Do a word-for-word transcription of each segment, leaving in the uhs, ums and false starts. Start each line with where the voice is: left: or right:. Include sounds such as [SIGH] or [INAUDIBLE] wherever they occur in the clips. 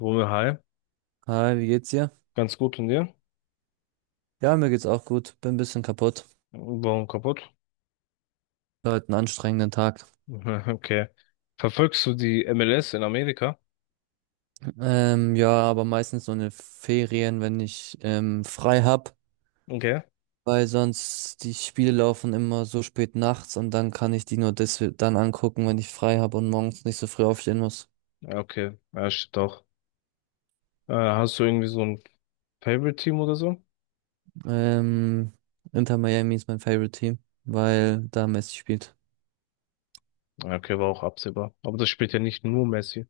left: Romeo, hi.
right: Hi, wie geht's dir?
left: Ganz gut und dir?
right: Ja, mir geht's auch gut. Bin ein bisschen kaputt.
left: Warum kaputt?
right: War heute einen anstrengenden Tag.
left: [LAUGHS] Okay. Verfolgst du die M L S in Amerika?
right: Ähm, ja, aber meistens so in den Ferien, wenn ich ähm, frei hab,
left: Okay.
right: weil sonst die Spiele laufen immer so spät nachts und dann kann ich die nur des dann angucken, wenn ich frei hab und morgens nicht so früh aufstehen muss.
left: Ja, okay. Ja, shit, doch. Äh, hast du irgendwie so ein Favorite-Team oder so?
right: Ähm, Inter Miami ist mein Favorite Team, weil da Messi spielt.
left: Ja, okay, war auch absehbar. Aber das spielt ja nicht nur Messi.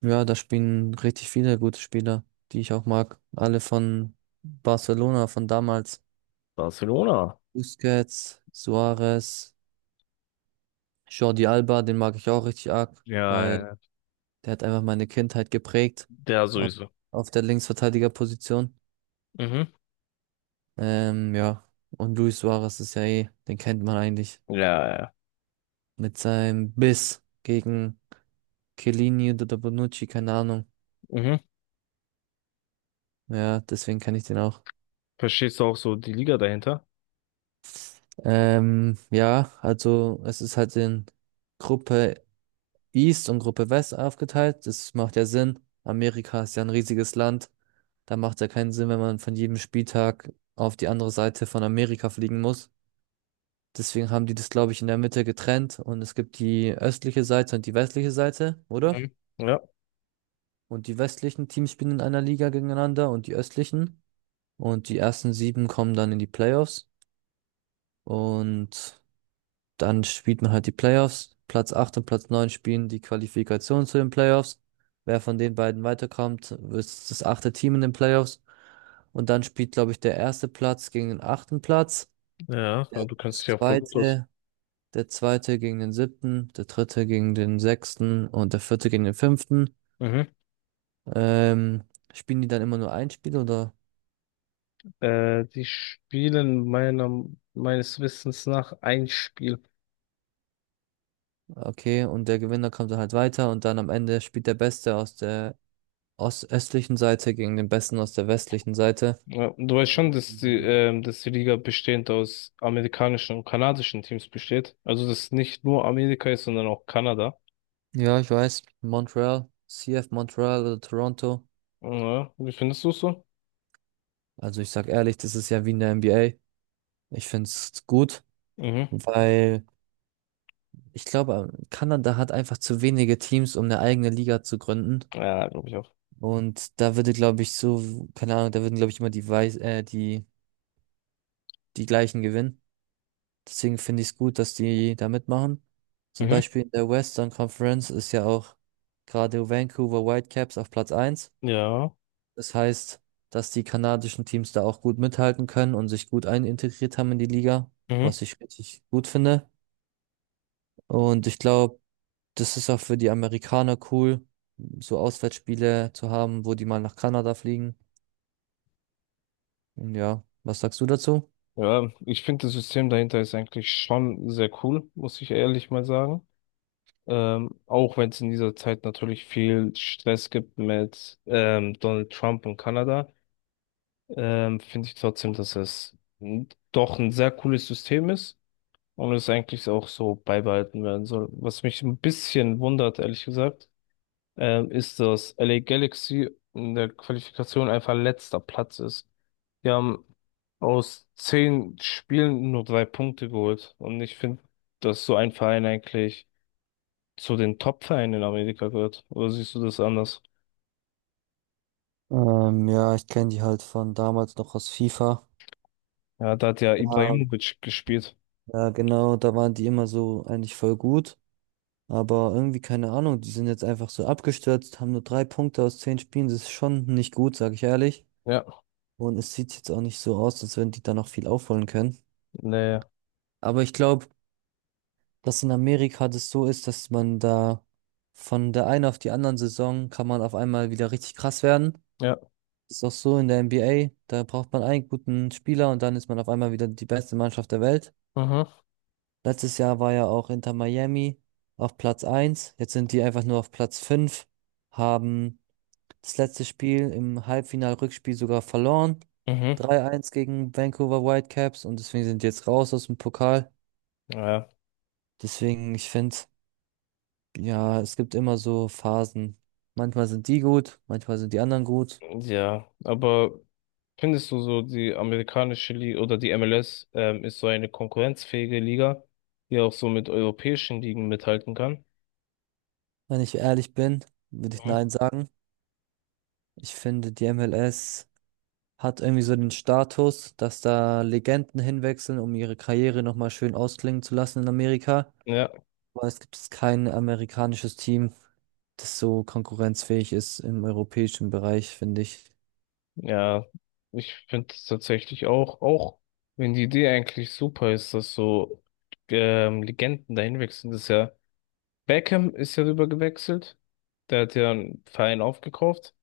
right: Ja, da spielen richtig viele gute Spieler, die ich auch mag. Alle von Barcelona, von damals.
left: Barcelona.
right: Busquets, Suarez, Jordi Alba, den mag ich auch richtig arg,
left: Ja, ja,
right: weil
left: ja.
right: der hat einfach meine Kindheit geprägt
left: Der
right: auf,
left: sowieso.
right: auf der Linksverteidigerposition.
left: Mhm.
right: Ähm, ja, und Luis Suarez ist ja eh, den kennt man eigentlich
left: Ja, ja, ja.
right: mit seinem Biss gegen Chiellini oder Bonucci, keine Ahnung.
left: Mhm.
right: Ja, deswegen kann ich den auch.
left: Verstehst du auch so die Liga dahinter?
right: Ähm, ja, also es ist halt in Gruppe East und Gruppe West aufgeteilt. Das macht ja Sinn. Amerika ist ja ein riesiges Land. Da macht es ja keinen Sinn, wenn man von jedem Spieltag auf die andere Seite von Amerika fliegen muss. Deswegen haben die das, glaube ich, in der Mitte getrennt und es gibt die östliche Seite und die westliche Seite, oder?
left: Mhm. Ja,
right: Und die westlichen Teams spielen in einer Liga gegeneinander und die östlichen. Und die ersten sieben kommen dann in die Playoffs. Und Dann spielt man halt die Playoffs. Platz acht und Platz neun spielen die Qualifikation zu den Playoffs. Wer von den beiden weiterkommt, ist das achte Team in den Playoffs. Und dann spielt, glaube ich, der erste Platz gegen den achten Platz.
left: ja,
right: Der
left: du kannst dich ja voll gut aus.
right: zweite, der zweite gegen den siebten, der dritte gegen den sechsten und der vierte gegen den fünften.
left: Mhm.
right: Ähm, spielen die dann immer nur ein Spiel oder?
left: Äh, die spielen meiner, meines Wissens nach ein Spiel.
right: Okay, und der Gewinner kommt dann halt weiter und dann am Ende spielt der Beste aus der ostöstlichen Seite gegen den Besten aus der westlichen Seite.
left: Ja, du weißt schon,
right: Und
left: dass die,
right: wenn-
left: ähm, dass die Liga bestehend aus amerikanischen und kanadischen Teams besteht. Also, dass nicht nur Amerika ist, sondern auch Kanada.
right: Ja, ich weiß, Montreal, C F Montreal oder Toronto.
left: Ja, wie findest du es so?
right: Also ich sag ehrlich, das ist ja wie in der N B A. Ich find's gut,
left: Mhm.
right: weil ich glaube, Kanada hat einfach zu wenige Teams, um eine eigene Liga zu gründen.
left: Ja, glaube ich auch.
right: Und da würde, glaube ich, so, keine Ahnung, da würden, glaube ich, immer die, Weiß, äh, die, die gleichen gewinnen. Deswegen finde ich es gut, dass die da mitmachen. Zum
left: Mhm.
right: Beispiel in der Western Conference ist ja auch gerade Vancouver Whitecaps auf Platz eins.
left: Ja.
right: Das heißt, dass die kanadischen Teams da auch gut mithalten können und sich gut einintegriert haben in die Liga,
left: Mhm.
right: was ich richtig gut finde. Und ich glaube, das ist auch für die Amerikaner cool, so Auswärtsspiele zu haben, wo die mal nach Kanada fliegen. Und ja, was sagst du dazu?
left: Ja, ich finde das System dahinter ist eigentlich schon sehr cool, muss ich ehrlich mal sagen. Ähm, auch wenn es in dieser Zeit natürlich viel Stress gibt mit ähm, Donald Trump und Kanada, ähm, finde ich trotzdem, dass es n- doch ein sehr cooles System ist und es eigentlich auch so beibehalten werden soll. Was mich ein bisschen wundert, ehrlich gesagt, ähm, ist, dass L A Galaxy in der Qualifikation einfach letzter Platz ist. Die haben aus zehn Spielen nur drei Punkte geholt. Und ich finde, dass so ein Verein eigentlich zu den Top-Vereinen in Amerika gehört. Oder siehst du das anders?
right: Ähm, ja, ich kenne die halt von damals noch aus FIFA.
left: Ja, da hat ja
right: Ja,
left: Ibrahimovic gespielt.
right: ja, genau, da waren die immer so eigentlich voll gut. Aber irgendwie, keine Ahnung, die sind jetzt einfach so abgestürzt, haben nur drei Punkte aus zehn Spielen. Das ist schon nicht gut, sag ich ehrlich.
left: Ja,
right: Und es sieht jetzt auch nicht so aus, als wenn die da noch viel aufholen können.
left: nee,
right: Aber ich glaube, dass in Amerika das so ist, dass man da von der einen auf die anderen Saison kann man auf einmal wieder richtig krass werden.
left: ja.
right: Ist auch so in der N B A. Da braucht man einen guten Spieler und dann ist man auf einmal wieder die beste Mannschaft der Welt.
left: Mhm.
right: Letztes Jahr war ja auch Inter Miami auf Platz eins. Jetzt sind die einfach nur auf Platz fünf, haben das letzte Spiel im Halbfinal-Rückspiel sogar verloren.
left: Mhm.
right: drei eins gegen Vancouver Whitecaps und deswegen sind die jetzt raus aus dem Pokal.
left: Ja.
right: Deswegen, ich finde, ja, es gibt immer so Phasen. Manchmal sind die gut, manchmal sind die anderen gut.
left: Ja, aber findest du so, die amerikanische Liga oder die M L S, ähm, ist so eine konkurrenzfähige Liga, die auch so mit europäischen Ligen mithalten kann?
right: Wenn ich ehrlich bin, würde ich
left: Mhm.
right: nein sagen. Ich finde, die M L S hat irgendwie so den Status, dass da Legenden hinwechseln, um ihre Karriere nochmal schön ausklingen zu lassen in Amerika.
left: Ja,
right: Aber es gibt kein amerikanisches Team, das so konkurrenzfähig ist im europäischen Bereich, finde ich.
left: ja, ich finde es tatsächlich auch, auch wenn die Idee eigentlich super ist, dass so ähm, Legenden dahin wechseln, das ist ja, Beckham ist ja rüber gewechselt, der hat ja einen Verein aufgekauft,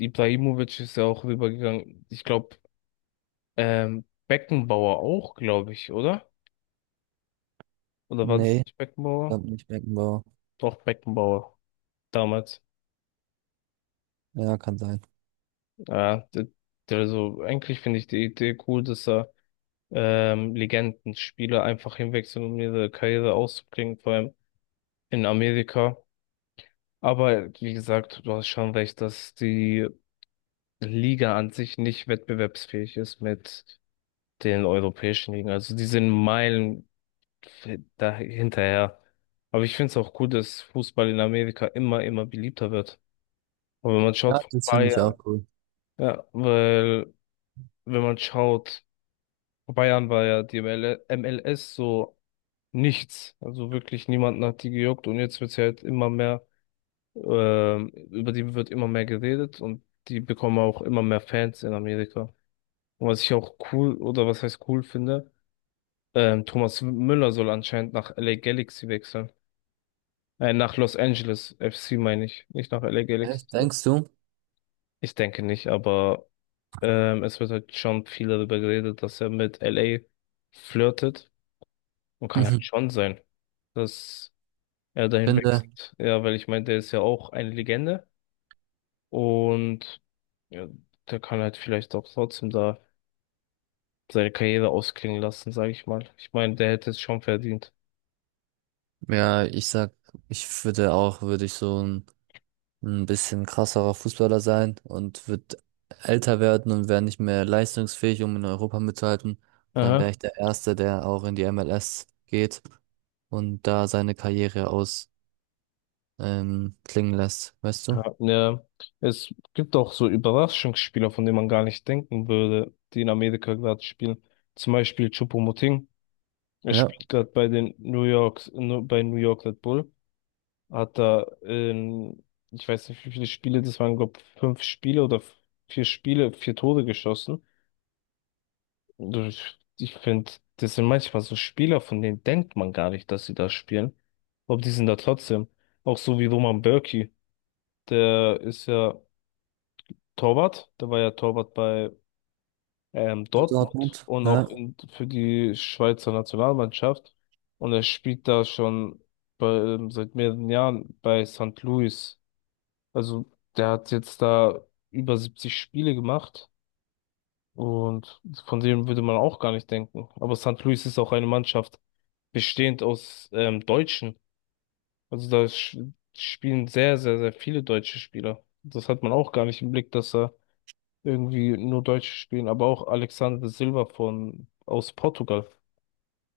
left: Ibrahimovic ist ja auch rübergegangen, ich glaube, ähm, Beckenbauer auch, glaube ich, oder? Oder war
right: Nee,
left: das nicht
right: ich
left: Beckenbauer?
right: glaube nicht Beckenbauer.
left: Doch, Beckenbauer. Damals.
right: Ja, kann sein.
left: Ja, d- d- also eigentlich finde ich die Idee cool, dass er ähm, Legendenspieler einfach hinwechseln um ihre Karriere auszubringen, vor allem in Amerika. Aber wie gesagt, du hast schon recht, dass die Liga an sich nicht wettbewerbsfähig ist mit den europäischen Ligen. Also die sind Meilen da hinterher. Aber ich finde es auch cool, dass Fußball in Amerika immer, immer beliebter wird. Und wenn man schaut,
right: Ja,
left: vor ein
right: das
left: paar
right: finde ich auch
left: Jahren,
right: cool.
left: ja, weil, wenn man schaut, vor Bayern war ja die ML M L S so nichts. Also wirklich niemanden hat die gejuckt und jetzt wird sie halt immer mehr, ähm, über die wird immer mehr geredet und die bekommen auch immer mehr Fans in Amerika. Und was ich auch cool oder was heißt cool finde, ähm, Thomas Müller soll anscheinend nach L A Galaxy wechseln. Äh, nach Los Angeles F C meine ich, nicht nach L A Galaxy.
right: Echt, denkst du?
left: Ich denke nicht, aber Ähm, es wird halt schon viel darüber geredet, dass er mit L A flirtet und kann halt
right: Mhm.
left: schon sein, dass er dahin
right: Finde,
left: wechselt. Ja, weil ich meine, der ist ja auch eine Legende und ja, der kann halt vielleicht auch trotzdem da seine Karriere ausklingen lassen, sage ich mal. Ich meine, der hätte es schon verdient.
right: ja, ich sag, ich würde auch, würde ich so ein, ein bisschen krasserer Fußballer sein und würde älter werden und wäre nicht mehr leistungsfähig, um in Europa mitzuhalten. Dann wäre
left: Aha.
right: ich der Erste, der auch in die M L S geht und da seine Karriere aus, ähm, klingen lässt, weißt du?
left: Ja, ja. Es gibt auch so Überraschungsspieler, von denen man gar nicht denken würde, die in Amerika gerade spielen. Zum Beispiel Choupo. Er
right: Ja.
left: spielt gerade bei den New York, bei New York Red Bull. Hat da, ähm, ich weiß nicht, wie viele Spiele, das waren, glaube ich, fünf Spiele oder f- vier Spiele, vier Tore geschossen. Und Ich, ich finde, das sind manchmal so Spieler, von denen denkt man gar nicht, dass sie da spielen. Aber die sind da trotzdem. Auch so wie Roman Bürki. Der ist ja Torwart. Der war ja Torwart bei ähm,
right: Für
left: Dortmund
right: Dortmund,
left: und auch
right: ja.
left: in, für die Schweizer Nationalmannschaft. Und er spielt da schon bei, ähm, seit mehreren Jahren bei saint Louis. Also der hat jetzt da über siebzig Spiele gemacht und von dem würde man auch gar nicht denken. Aber saint Louis ist auch eine Mannschaft bestehend aus ähm, Deutschen. Also da sch- spielen sehr, sehr, sehr viele deutsche Spieler. Das hat man auch gar nicht im Blick, dass er irgendwie nur Deutsche spielen, aber auch Alexander Silva von aus Portugal.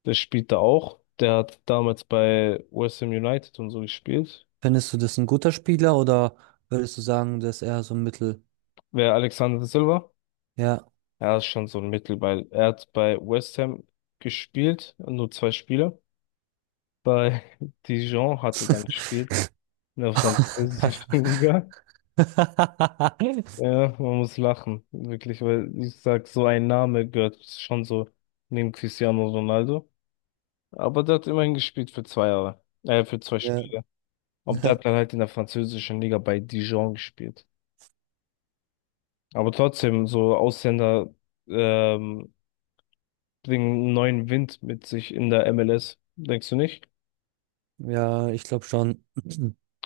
left: Der spielt da auch. Der hat damals bei West Ham United und so gespielt.
right: Findest du das ein guter Spieler oder würdest du sagen, dass er so ein Mittel,
left: Wer Alexander Silva?
right: ja.
left: Er ist schon so ein Mittelball. Er hat bei West Ham gespielt, nur zwei Spiele. Bei [LAUGHS] Dijon hat er dann gespielt, in der französischen [LAUGHS]
right: [LAUGHS]
left: Liga. Ja, man muss lachen, wirklich, weil ich sag, so ein Name gehört schon so neben Cristiano Ronaldo. Aber der hat immerhin gespielt für zwei Jahre. Äh, für zwei
right: Ja,
left: Spiele. Aber der hat dann
right: [LAUGHS]
left: halt in der französischen Liga bei Dijon gespielt. Aber trotzdem, so Ausländer ähm, bringen einen neuen Wind mit sich in der M L S. Denkst du nicht?
right: ja, ich glaube schon.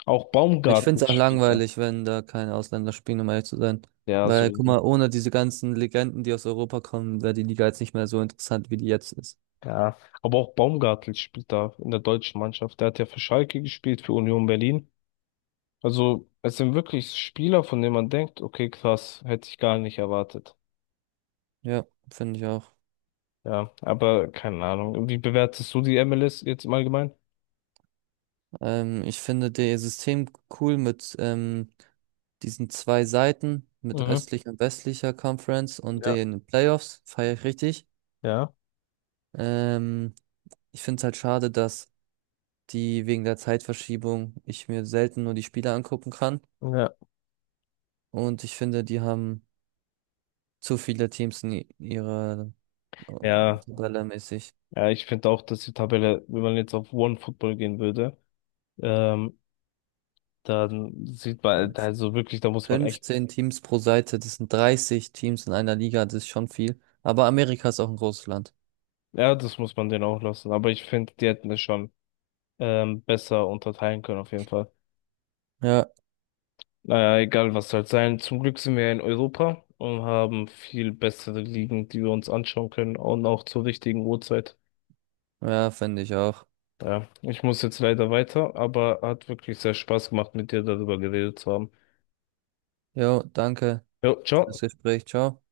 left: Auch
right: Ich
left: Baumgartel
right: finde es auch
left: spielt da.
right: langweilig, wenn da keine Ausländer spielen, um ehrlich zu sein.
left: Ja,
right: Weil, guck mal,
left: sowieso.
right: ohne diese ganzen Legenden, die aus Europa kommen, wäre die Liga jetzt nicht mehr so interessant, wie die jetzt ist.
left: Ja. Aber auch Baumgartel spielt da in der deutschen Mannschaft. Der hat ja für Schalke gespielt, für Union Berlin. Also, es sind wirklich Spieler, von denen man denkt, okay, krass, hätte ich gar nicht erwartet.
right: Ja, finde ich auch.
left: Ja, aber keine Ahnung. Wie bewertest du die M L S jetzt im Allgemeinen?
right: Ähm, ich finde das System cool mit ähm, diesen zwei Seiten, mit
left: Mhm.
right: östlicher und westlicher Conference und
left: Ja,
right: den Playoffs, feiere ich richtig.
left: ja,
right: Ähm, ich finde es halt schade, dass die wegen der Zeitverschiebung ich mir selten nur die Spiele angucken kann.
left: ja.
right: Und ich finde, die haben zu viele Teams in i- ihrer äh,
left: Ja,
right: Tabelle mäßig.
left: ja, ich finde auch, dass die Tabelle, wenn man jetzt auf One Football gehen würde, ähm, dann sieht
right: Ja.
left: man, also wirklich, da muss man echt,
right: fünfzehn Teams pro Seite, das sind dreißig Teams in einer Liga, das ist schon viel. Aber Amerika ist auch ein großes Land.
left: ja, das muss man denen auch lassen. Aber ich finde, die hätten es schon ähm, besser unterteilen können, auf jeden Fall.
right: Ja,
left: Naja, egal was halt sein. Zum Glück sind wir ja in Europa und haben viel bessere Ligen, die wir uns anschauen können und auch zur richtigen Uhrzeit.
right: ja, finde ich auch.
left: Ja, ich muss jetzt leider weiter, aber hat wirklich sehr Spaß gemacht, mit dir darüber geredet zu haben.
right: Jo, danke
left: Jo,
right: für das
left: ciao.
right: Gespräch. Ciao.